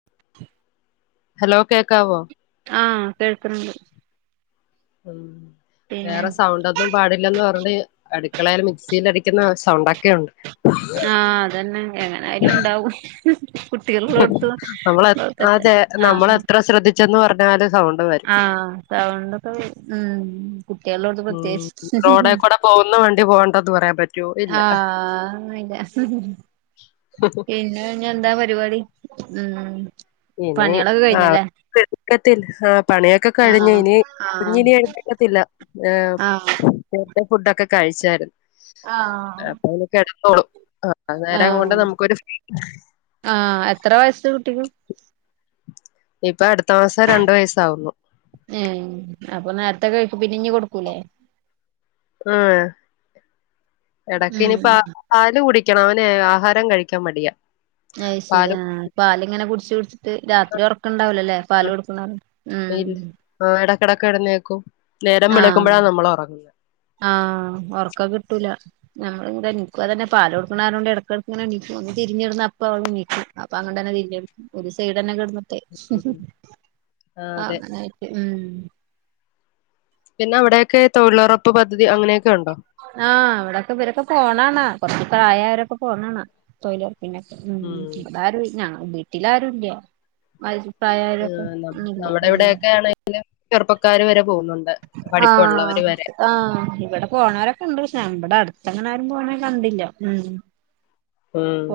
[unintelligible] Hello കേക്കാവോ? ആഹ് കേൾക്ക്ണ്ണ്ട്. മ് പിന്നെ വേറെ സൗണ്ടന്നും ഒന്നും പാടില്ലന്ന് പറഞ്ഞഞ് അടുക്കളയൽ മിക്സിൽ അടിക്കുന്ന സൗണ്ടൊക്കെ ണ്ട്. ആഹ് അതന്നെ എങ്ങനൊലും ണ്ടാവും. മ് നമ്മള അതെ നമ്മൾ ആഹ് എത്ര ശ്രദ്ധിച്ചന്ന് പറഞ്ഞാല് സൗണ്ട് വരും. ആഹ് സൗണ്ടൊക്കെവരും ഉ കുട്ടികളോടുത്ത് ഉം പ്രത്യേകിച്ച് റോഡേ [unintelligible] കൂടെ പോകുന്ന വണ്ടി പോകേണ്ടത് പറയാൻ പറ്റും. ആഹ് അഹോന്നും ഇല്ല പിന്നെ അഹ് കാഴിഞ്ഞ എന്താ പരിപാടി മ് പണികളൊക്കെ കഴിഞ്ഞല്ലേ? എക്കത്തില്ല ആ പണിയൊക്കെ കഴിഞ് ആഹ് ഇനി ആഹ് കുഞ്ഞിന എഴുതിക്കത്തില്ല ആഹ് നേരത്തെ ഫുഡൊക്കെ കഴിച്ചായിരുന്നു ആഹ് അപ്പൊ കെടന്നോളും ആ നേരം കൊണ്ട് നമുക്കൊരു ആ എത്ര വയസ് കുട്ടിക്ക്? ഇപ്പൊ അടുത്ത മാസം രണ്ടു വയസ്സാവുന്നു ഉ അപ്പൊ നേരത്ത [unintelligible] കൊടുക്കൂലേ ആ ഉം എടക്കിനിപ്പ പാല് കുടിക്കണം അവന ആഹാരം കഴിക്കാൻ മടിയാ അ ശരിയ പാല് പാലിങ്ങനെ കുടിച്ച് കുടിച്ചിട്ട് രാത്രി ഉറക്കണ്ടാവലല്ലേ പാല് കൊടുക്കണ ഇല്ല ഇടയ്ക്കിടക്ക് ഇടുന്നേക്കും നേരം വിളക്കുമ്പോഴാണ് നമ്മൾ ഉറങ്ങുന്നത് ആഹ ഉറക്കം കിട്ടൂല നമ്മള ഇവിടെ എനിക്കും അതന്നെ പാല കൊടുക്കണോണ്ട് ഇടക്കെടുക്ക എക്ക് ഒന്ന് തിരിഞ്ഞിടുന്ന അപ്പ അവള് എണീക്കും അപ്പൊ അങ്ങ തന്നെ തിരിച്ച് കെടക്കും ഒരു സൈഡ്ന്നെ കിട ഉം ആഹ് ആ അതെ അങ്ങനൊയിട്ട് ഉ പിന്നെ അവിടെയൊക്കെ തൊഴിലുറപ്പ് പദ്ധതി അങ്ങനെയൊക്കെ ഉണ്ടോ ആഹ് ഇവിടെക്കെ ഇവരൊക്കെ പോണാണ് കൊറച്ച പ്രായവരൊക്കെ പോണാണ് തൊഴില പിന്നെ ഉം ഉ ആരും ഇല്ല വീട്ടില ആരുമില്ല [unintelligible] ചെറുപ്പക്കാർ വരെ പോകുന്നുണ്ട് ആഹ പഠിപ്പുള്ളവര് വരെ ആഹ് ഇവിടെ പോണവരൊക്കെ കണ്ട് നമ്മടെ അടുത്തങ്ങനരും പോണ കണ്ടില്ല ഉ ഉം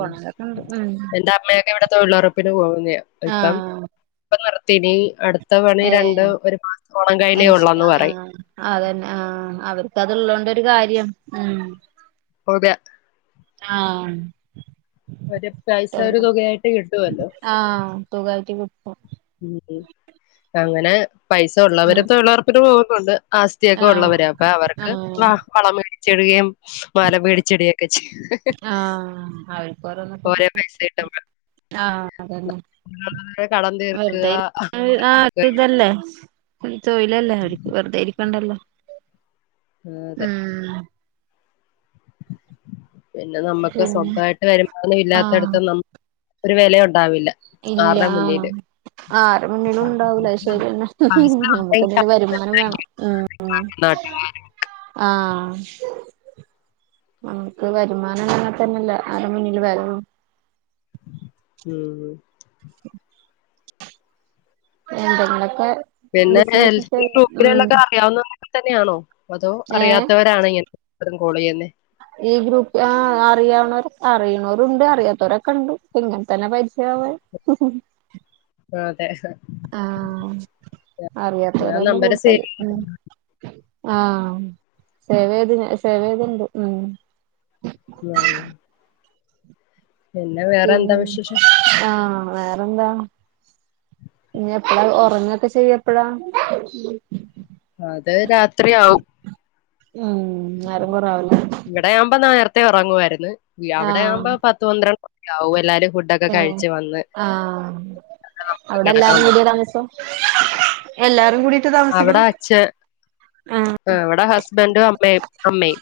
ഉം എന്റെ അമ്മയൊക്കെ ഇവിടെ തൊഴിലുറപ്പിന് പോകുന്ന ഇല്പ്പം ആഹ് ഇപ്പ നിർത്തിനി അടുത്ത പണി രണ്ട് ഏഹ് ഒരു മാസത്തോണം കഴിഞ്ഞേ അത് ശരി ഉള്ളന്ന് പറയും ആഹ് അതന്നെ ആ അവർക്ക് അത് ഇള്ളോണ്ടരു കാര്യം ഉ [unintelligible] ആഹ ഒരു പൈസ ഒരു തുകയായിട്ട് കിട്ടുമല്ലോ ആഹ തുകായിട്ട് കിട്ടും ഉ അങ്ങനെ പൈസ ഉം ഉള്ളവരും തൊഴിലുറപ്പിന് പോവുന്നുണ്ട് ആസ്തിള്ളവരൊക്കെ ആഹ് ഉള്ളവരാ അപ്പൊ അവർക്ക് ആഹ് വള മേടിച്ചിടുകയും മാല പേടിച്ചെടിയൊക്കെ ചെയ ആഹ് കുറേ പൈസ കിട്ടുമ്പോൾ ആഹ അതന്നെ കടം വെറുത തീർക്കുക ആഹ അത് ഇതല്ലേ ഒരു തൊയ്ലല്ലേ അവക്ക് വെറുതെ ഇരിക്കണ്ടല്ലോ അതെ ഉം പിന്നെ നമുക്ക് പിന്നെ സ്വന്തമായിട്ട് വരുമാന ആഹ് ഇല്ലാത്തടുത്ത് നമ്മ ഒരു വിലയ ഉണ്ടാവില്ല ഇല്ല ആരുടെ ആ മുന്നില് ആറ് മണിലും ഉണ്ടാവൂലശ്ശേരി തന്നെ പൈസ നമുക്ക്തിന്റെ ഉണ്ടെങ്കിൽ വരുമാനം വേണം [unintelligible] ആഹ നമുക്ക് വരുമാനം അങ്ങനെ തന്നെല്ല അര മുന്നില് വെലള്ളൂ ഉം [inaudible] ഉണ്ടെങ്കിലൊക്കെ പിന്നെ എൽ ഗ്രൂപ്പിലള്ളൊക്കെ അറിയാവുന്നൊക്കെ തന്നെയാണോ അതോ ഏഹ് അറിയാത്തവരണ ഇങ്ങനെ [unintelligible] കോൾ ചെയ്യുന്നെ ഈ ഗ്രൂപ്പ് ആ അറിയാവുന്നവ അറിയണവരുണ്ട് അറിയാത്തവരൊക്കെ ഉണ്ട് ഇങ്ങനെ തന്നെ പരിചയവാൻ ഹ ഹ ആ അതെ ആഹ അറിയാത്തവർ ഞാൻ തന്നെ നമ്പര് കൂടുതൽ സേവ് ഉ ആഹ [unintelligible] [unintelligible] പിന്നെ വേറെ എന്താ പിന് വിശേഷം ആഹ വേറെന്താ ഇനി എപ്പളാ ഉറങ്ങൊക്കെ ചെയ്യ എപ്പളാ അത് രാത്രിയാവും ഉം നേരംകൊറേ ആവല്ലേ ഇവിടെയാവുമ്പോ നേരത്തെ ഉറങ്ങുവായിരുന്ന്‌, അവിടെയാവുമ്പോ പത്ത് പന്ത്രണ്ട് മണി ആകും എല്ലാരരും കൂടി ഏ ആഹ അവിടെ കിടക്കാൻ എല്ലാരും പറ്റും കൂടിയ താമസം? എല്ലാരും കൂടീട്ട്താമസിക്കണ്‌ ആ ഇവിടെ ഹസ്ബന്റുംഅമ്മയും അമ്മയും.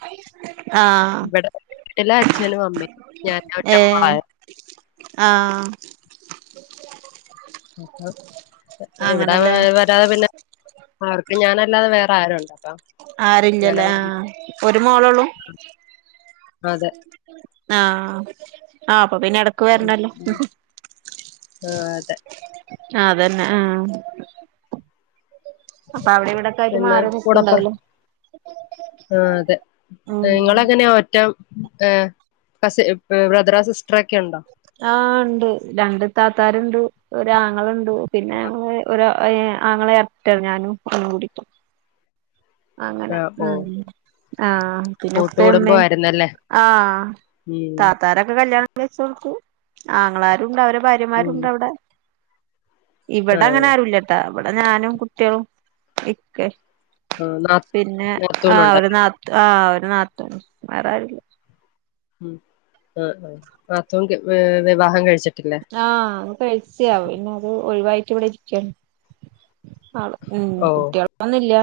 ആ ആ വീട്ടില് അച്ഛനും അമ്മയും ഞാൻ ഒറ്റമോളാ. ആ അപ്പ [inaudible] ഇവിടെ അങ്ങനല്ലേ വരാതെ പിന്നെ അവർക്ക് ഞാനല്ലാതെ വേറെ ആരുണ്ട്? അപ്പൊ അങ്ങനെ ആരുല്ല്യലേ ആ വന്ന് ഒരു മോളോള്ളൂ? അതെ ആഹ ആ അപ്പൊ പിന്നെടക് ഉം, വരണല്ലോ. ഉം. ആ, അതെ അതന്നെ ആ. അപ്പൊ അവിടെ ഇവിടൊക്കെ ആയിട്ട് പിന്നെ മാറി നിക്ക്ണ്ടാവും കൂടപ്പുറം ലേ? ആ അതെ, നിങ്ങളെങ്ങനെ ഒറ്റം ഏ കസി ബ്രദറോ സിസ്റ്ററൊക്കെയുണ്ടോ? ആഹ് ഇണ്ട് രണ്ട് താത്താര്ണ്ട് ഒരാങ്ങളണ്ട് പിന്നെ നങ്ങള് ഒരു ആങ്ങളെ എരട്ട ആണ് ഞാനും ഓനും കൂടീട്ട്. ആ, അങ്ങനെ ഓ മ് ആഹ പിന്നെ ഉപ്പേമ്മേ കൂട്ടുകുടുംബമായിരുന്നല്ലേ ആഹ ഉം താത്താരൊക്കെ കല്യാണം- വെച്ച് കൊടുത്തു ആങ്ങളാരുണ്ട് അവരെ ഉം ഭാര്യമാരുണ്ട അവിടെ ഇവിടെ ആഹ് അങ്ങനെ ആരുല്ലട്ടാ, ഇവിടെ ഞാനും, കുട്ടികളും, ഇക്കിം [unintelligible] പിന്നെ ആ നാത്തൂനുണ്ട് ഒരു നാ തൂ ഒരു നാക്കൂൻ, വേറാരൂല്ല്യ ഉ ആ ആ നാത്തൂൻ വി വിവാഹം കഴിച്ചിട്ടില്ലേ? ആഹ ഒന്ന് കഴിച്ചാപിന്നെ അത് ഒഴിവായിട്ട് ഇവിടെ ഇരിക്കാണ്. ആള് ഉ ഓഹ് കുട്ടികളൊന്നും ഇല്ല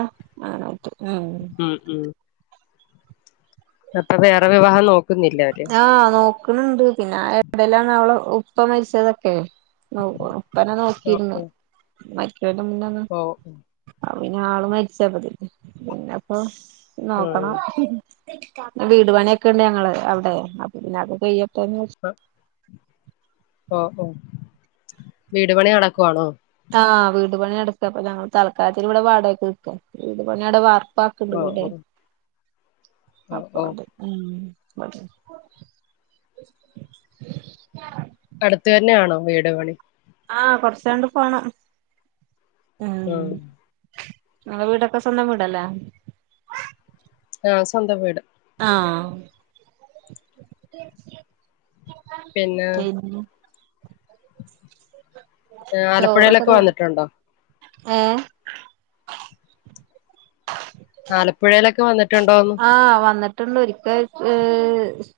ഒറ്റക്കാണ് ഉം ഉം. അപ്പൊ വേറെ വിവാഹം നോക്കുന്നില്ലേ അവര്? ആഹ് നോക്ണ്‌ണ്ട് പിന്നെ ആ എടെലാണ് അവളെ ഉപ്പ മരിച്ചതൊക്കെ. [inaudible] ഉപ്പ ന്നെ നോക്കിയിരുന്ന് ഓഹ് മരിക്കുന്നതിന്റെ മുന്നന്നെ ഓഹ് ഓഹ് ഉം അ പിന്നെ ആള് മരിച്ചപ്പതിന് പിന്നെപ്പം നോക്കണം. ആഹ് വീട് പണിയൊക്കെ ഉണ്ട് ഞങ്ങള് അവിടെ, അപ്പൊ പിന്നെ അത് കയ്യട്ടെന്ന്‌വെച്ച് [inaudible] ഓ ഓ വീട് പണി നടക്കൊവാണോ? ആ ആ വീട് പണി നടക്കാ അപ്പൊ ഞങ്ങൾ തൽക്കാലത്തിൽ ഇവിടെ വാടകക്ക് നിക്ക, വീട് പണിയുടെ വാർ ർപ്പാക്ക് ഇണ്ട് ഓഹ് വീടെ ഓഹ് ഓഹ് അപ്പൊ ഓഹ് അത് ഉം [unintelligible] അട്ത്ത് തന്നെയാണോ വീട് പണി? ആഹ കൊർച്ചണ്ട് പോണം. ഉം ഇങ്ങളെ വീടൊക്കെ സ്വന്തം വീടെല്ലേ? ആഹ സ്വന്തം വീട്. ആഹ പിന്നെ [unintelligible] ചോറൊക്കെ ആലപ്പുഴയിലൊക്കെ തിന്ന് വന്നിട്ടുണ്ടോ ഏ [inaudible] ആലപ്പുഴയിലൊക്കെ വന്നിട്ടുണ്ടോന്ന്? ആഹ് വന്നിട്ടുണ്ട് ഒരിക്കൽ,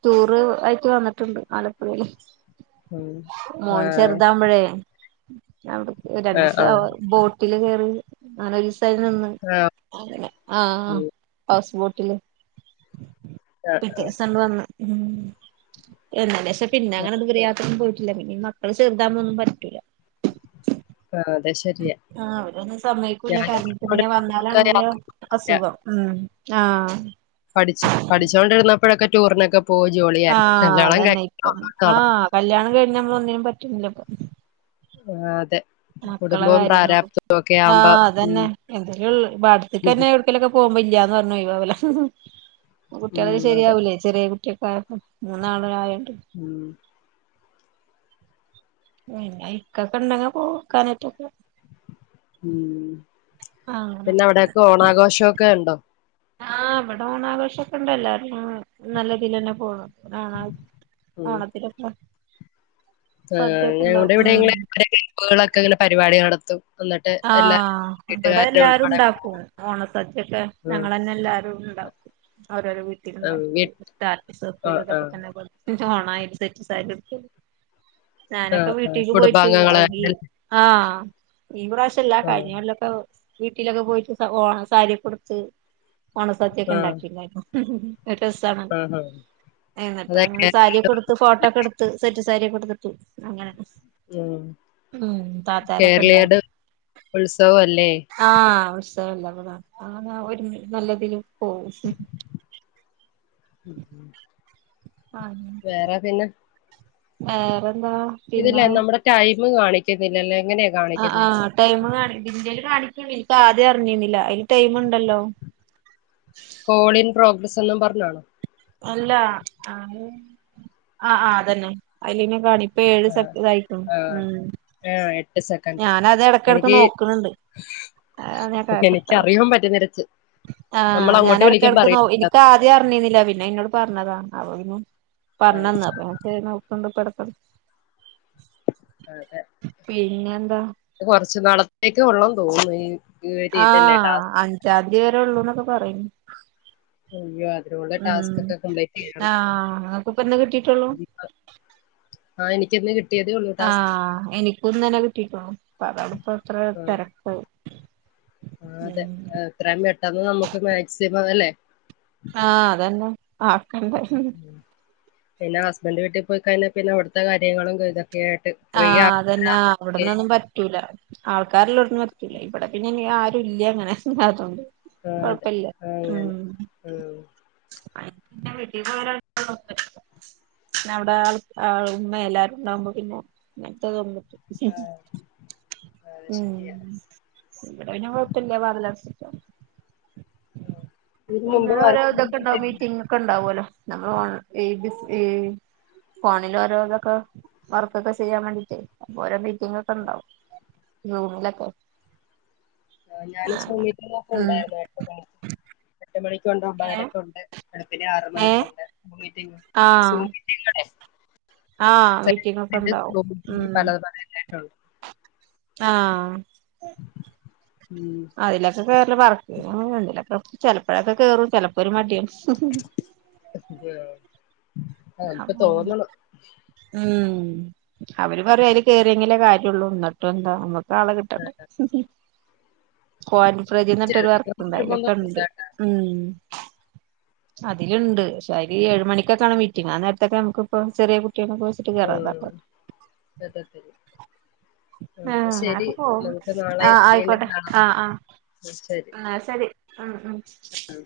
ടൂർ ആയിട്ട് വന്നിട്ടുണ്ട് ആലപ്പുഴിൽ [inaudible] മോൻ ആഹ് ചെറുതാവുമ്പോഴേ അവിടെ ആഹ് ആഹ് രണ്ടീസം ബോട്ടില് കേറി അങ്ങനൊരു സൈഡിൽ നിന്ന് ആഹ് അങ്ങനെ ആഹ് ഉം ഹൗസ് ബോട്ടില് ആഹ് പിറ്റേസം ഇങ്ങട് വന്ന് ഉം എന്നലെ പക്ഷെ പിന്നെ അങ്ങനെ ദൂരയാത്രയൊന്നും പോയി ട്ടില്ല. പിന്ന ഈ മക്കള് ചെറുതാവുമ്പോൾ ഒന്നും പറ്റത്തില്ല ആഹ് അത് ശരിയാ ആ അവരൊന്നും സമ്മയിക്കൂല ഞാനും കരഞ്ഞിട്ട് പിന്നെ വന്നാലാണെങ്കില് അസുഖം ഉം ആഹ് പഠിച്ചു പഠിച്ചുകൊണ്ടിരുന്നപ്പോഴൊക്കെ ടൂറിനൊക്കെ പോയി ജോളിയാരുന്ന് ആഹ് കല്യാണം അതന്നെ കഴിഞ്ഞപ്പോൾ ഇപ്പം ഒന്നും നട ആഹ് കല്യാണം കഴിഞ്ഞ് നമ്മളൊന്നിനും പറ്റൂല ഇപ്പം ആഹ് അതെ മക്കളെ കുടുംബവും കാര്യങ്ങളും പ്രാരാബ്ദവും ഒക്കെ ആ ആവുമ്പോ ഉം അതന്നെ [unintelligible] ഓലൊക്കെ പോകുമ്പോ ഇല്ലാന്ന് പറഞ്ഞ് ഒഴിവാകലാ അപ്പൊ ഉം കുട്ടികൾക്ക് അതെ ശരിയാവൂലല്ലോ ചെറിയ കുട്ടിയൊക്കെ ആയപ്പോ മൂന്നാള ആയട്ട് ഉം പിന്ന ഇക്കാക്ക ഉണ്ടങ്കി പോക്കാനൊറ്റക്കെ ഉം അങ്ങനെ പിന്നെ അവിടൊക്കെ ഓണാഘോഷവൊക്കെ ഒണ്ടോ ആഹ് ഇവിടെ ഓണാഘോഷൊക്കെ ഇണ്ട് എല്ലാരും നല്ല ഇതിൽ തന്നെ പോണു ഉം ഓണത്തിനക്ക ആ ഞങ്ങളുടെ ഇവിടെ ഉം ഇങ്ങനെ ഓരേ ഗ്രൂപ്പുകളൊക്കെ ഇങ്ങനെ പരിപാടി നടത്തും എന്നിട്ട് എല്ലാരും ആഹ് ഇവിടെ വീട്ടുകാരെ എല്ലാരും ഉൾപ്പെടെ ഉണ്ടാക്കും ഓണസദ്യൊക്കെ ഉം ഞങ്ങൾ തന്നെ എല്ലാരും ഉണ്ടാക്കും അവരവര് ഉം വീ വീട്ടിഇരുന്നുണ്ടാക്കിയിട്ട് സ്റ്റാറ്റസ് ആ വെക്കല് ആ ഇതൊക്കെ തന്നെ പണി ഓണായിട്ട് സെറ്റ് സാരിയുട്ത്ത് ആ ഞാനൊക്കെ ആ വീട്ടീക്ക് പോയിട്ട് കുടുംബാംഗങ്ങള് ആ ആഹ് ഈ പ്രാവശ്യം അല്ല കഴിഞ്ഞ ആ കൊല്ലൊക്കെ വീട്ടിലൊക്കെ പോയിട്ട് ഓണ സാരിയൊക്കെ ഉടുത്ത് ഓണ സദ്യൊക്കെ ആ ഉണ്ടാക്കിണ്ടായിരുന്നു നല്ല രസാണത് ആ എന്നിട്ട അതെ ഞങ്ങള് കേരളീയ സാരിയൊക്കെ ഉടുത്ത് ഫോട്ടോ ഒക്കെ എടു ത്ത് സെറ്റ് സാരിയൊക്കെ ഉടുത്തിട്ട് അങ്ങനൊക്കെ ഉം ഉണ്ടായിരുന്നു കേരളീയരുടെ ഉത്സവഅല്ലേ ആഹ് ഉത്സവല്ലേ അതാ ആ ഒരു നല്ലതിലും പോകും ഉം [unintelligible] വേറെ പിന്ന വേറെന്താ പിന്നെ ഇതില്ലേ നമ്മുടെ ടൈമ് കാണിക്കുന്നില്ലല്ലോ എങ്ങനെയ ആഹ് ആഹ് ടൈമ് കാണിക്കും ഇതേല് കാണിക്കിണ് ഇപ്പ ആദ്യം അറിഞ്ഞിരുന്നില്ല അതില് ടൈമുണ്ടല്ലോ കോൾ ഇൻ പ്രോഗ്രസ് എന്നും പറഞ്ഞാണോ അല്ല അത് ആഹ് ആഹ് അതന്നെ അയില് പിന്നെ കാണിക് പേര് സക്സസ് ആയിക്കും ആഹ് ആഹ് എട്ട് സെക്കൻഡ് എനിക്ക് നോക്ക്ണ് ണ്ട് അതാണ് ഞാൻ കട്ടാവും എനിക്കറിയാൻ പറ്റും നിരച്ച് ആഹ് ഞാനെടക്കെടക്ക് നോ എനിക്ക് ആ ദ്യം അറിഞ്ഞിരുന്നില്ല പിന്ന ഇന്നോട് പറഞ്ഞതാ അപ്പ പിന്നെ ആഹ് പറഞ്ഞന്ന് അപ്പ നോക്കണ്ട് ഇടക്കിടക്ക് അതെ പിന്നെ എന്താ ഇത് കൊറച്ചുനാളത്തേക്കെ ഒള്ളെന്ന് തോന്നുന്നു ഇത് ആഹ് അഞ്ചാംതീയതി വരെ ഉള്ളൂ എന്നൊക്കെ പറയുന്നു അയ്യോ അതിനുള്ള ഉം ടാസ്ക് ഒക്കെ കംപ്ലീറ്റ് ചെയ്യണം ആഹ് ഇങ്ങക്കിപ്പ എന്താ കിട്ടിട്ടുള്ളൂ ആഹ് എനിക്കിന്ന് കി ആഹ് എനിക്കുന്നലെ കിട്ടിട്ടുള്ളു പ്പ അതാടിപ്പ ഇത്ര ആഹ് തിരക്ക് ആഹ് അതെ ഉം എത്രയും പെട്ടെന്ന് നമുക്ക് മാക്സിമം അല്ലേ ആഹ് അതന്നെ ആക്കണ്ടെ പിന്ന ഹസ്ബൻറ് വീട്ടിൽ പോയി കഴിഞ്ഞാ പിന്നെ അവിടുത്തെ കാര്യങ്ങളും [unintelligible] കേട്ട് ആഹ്. അതന്നെ. അവിടന്നൊന്നും പറ്റ് റ്റൂലാ ആൾക്കാര്‌ള്ളട്‌ത്ത് ന്ന് പറ്റൂല്ല ഇവിടെ പിന്നെ ആരുല്ല്യ ഇ അങ്ങനെല്ലാണ്ട് കൊഴപ്പല്ല ഉം ഊം. [inaudible] പിന്നവിടെ അയാ അയാളെ ഉമ്മയെല്ലാവരും ണ്ടാവുമ്പം പിന്ന ങ്ങൻത്തൊതൊന്നും ! ! ! ! അത് ! ഉം ശരിയാ ഇവിടയിന് കൊഴപ്പില്ല വാതിലട അടച്ചിട്ടാതി ആ [unintelligible] മീറ്റിംഗ് ഒക്കെ ഉണ്ടാവുമല്ലോ നമ്മൾ ഓൺ ഈ ഫോണിൽ ഓരോ ഇതൊക്കെ വർക്കൊക്കെ ചെയ്യാൻ വേണ്ടിട്ട് ഓരോ മീറ്റിംഗ് ക്കണ്ടാവും നൂലക്കെ ആ ഞാന് സൂമീറ്റിങ്ങാക്കെ ഉണ്ടായിരുന്നു എട്ട് മണി എട്ട്മണിക്കുണ്ട്, ഒമ്പരക്കുണ്ട് വെളുപ്പിനെ ആറ് ഏ മണിക്കുണ്ട് മീറ്റിംഗ് ആഹ് സൂം ആഹ് മീറ്റിംഗ് ഒക്കെ ഉണ്ടാവും ഉം പല പറയ [unintelligible] ആഹ്. ഊം. അതിലൊക്കെ കേറല് വർ [unintelligible] ചെപ്പോഴൊക്കെ കേറും ചെലപ്പൊരു മടിയും! ! ! ! ! തെയോ നമുക്ക് തോന്നണം ഊം. അവര് പറയു അയില് കേറിയെങ്കിലെ കാര്യള്ളൂ ന്നൊ ട്ടന്താ നമ്മക്കാളെ കിട്ടണ്ടേ കോയന്റ് ഫ്രജി ന്ന്ട്ടൊരു ചെറുതൊന്നും നിർബന്ധമൊന്നുമില്ല വർക്ക്ണ്ടായിലൊക്കണ്ട്. ഊം. അതില്ണ്ട്. ക്ഷെ അതി ഏഴ് മണിക്കൊക്കാണ് മീറ്റിങ്ങ് ആ നേരത്തൊക്കെ നമുക്ക്‌പ്പൊ ചെറിയ കുട്ട്യ [unintelligible] ആഹ് [unintelligible] ആഹ് അതോകെ പോവും നാളെ ആഹ വീണ്ടും ആയിക്കോട്ടെ കാണാം ആഹ് ആഹ ഉം, ആഹ് സരി ഉം ഉം ഉം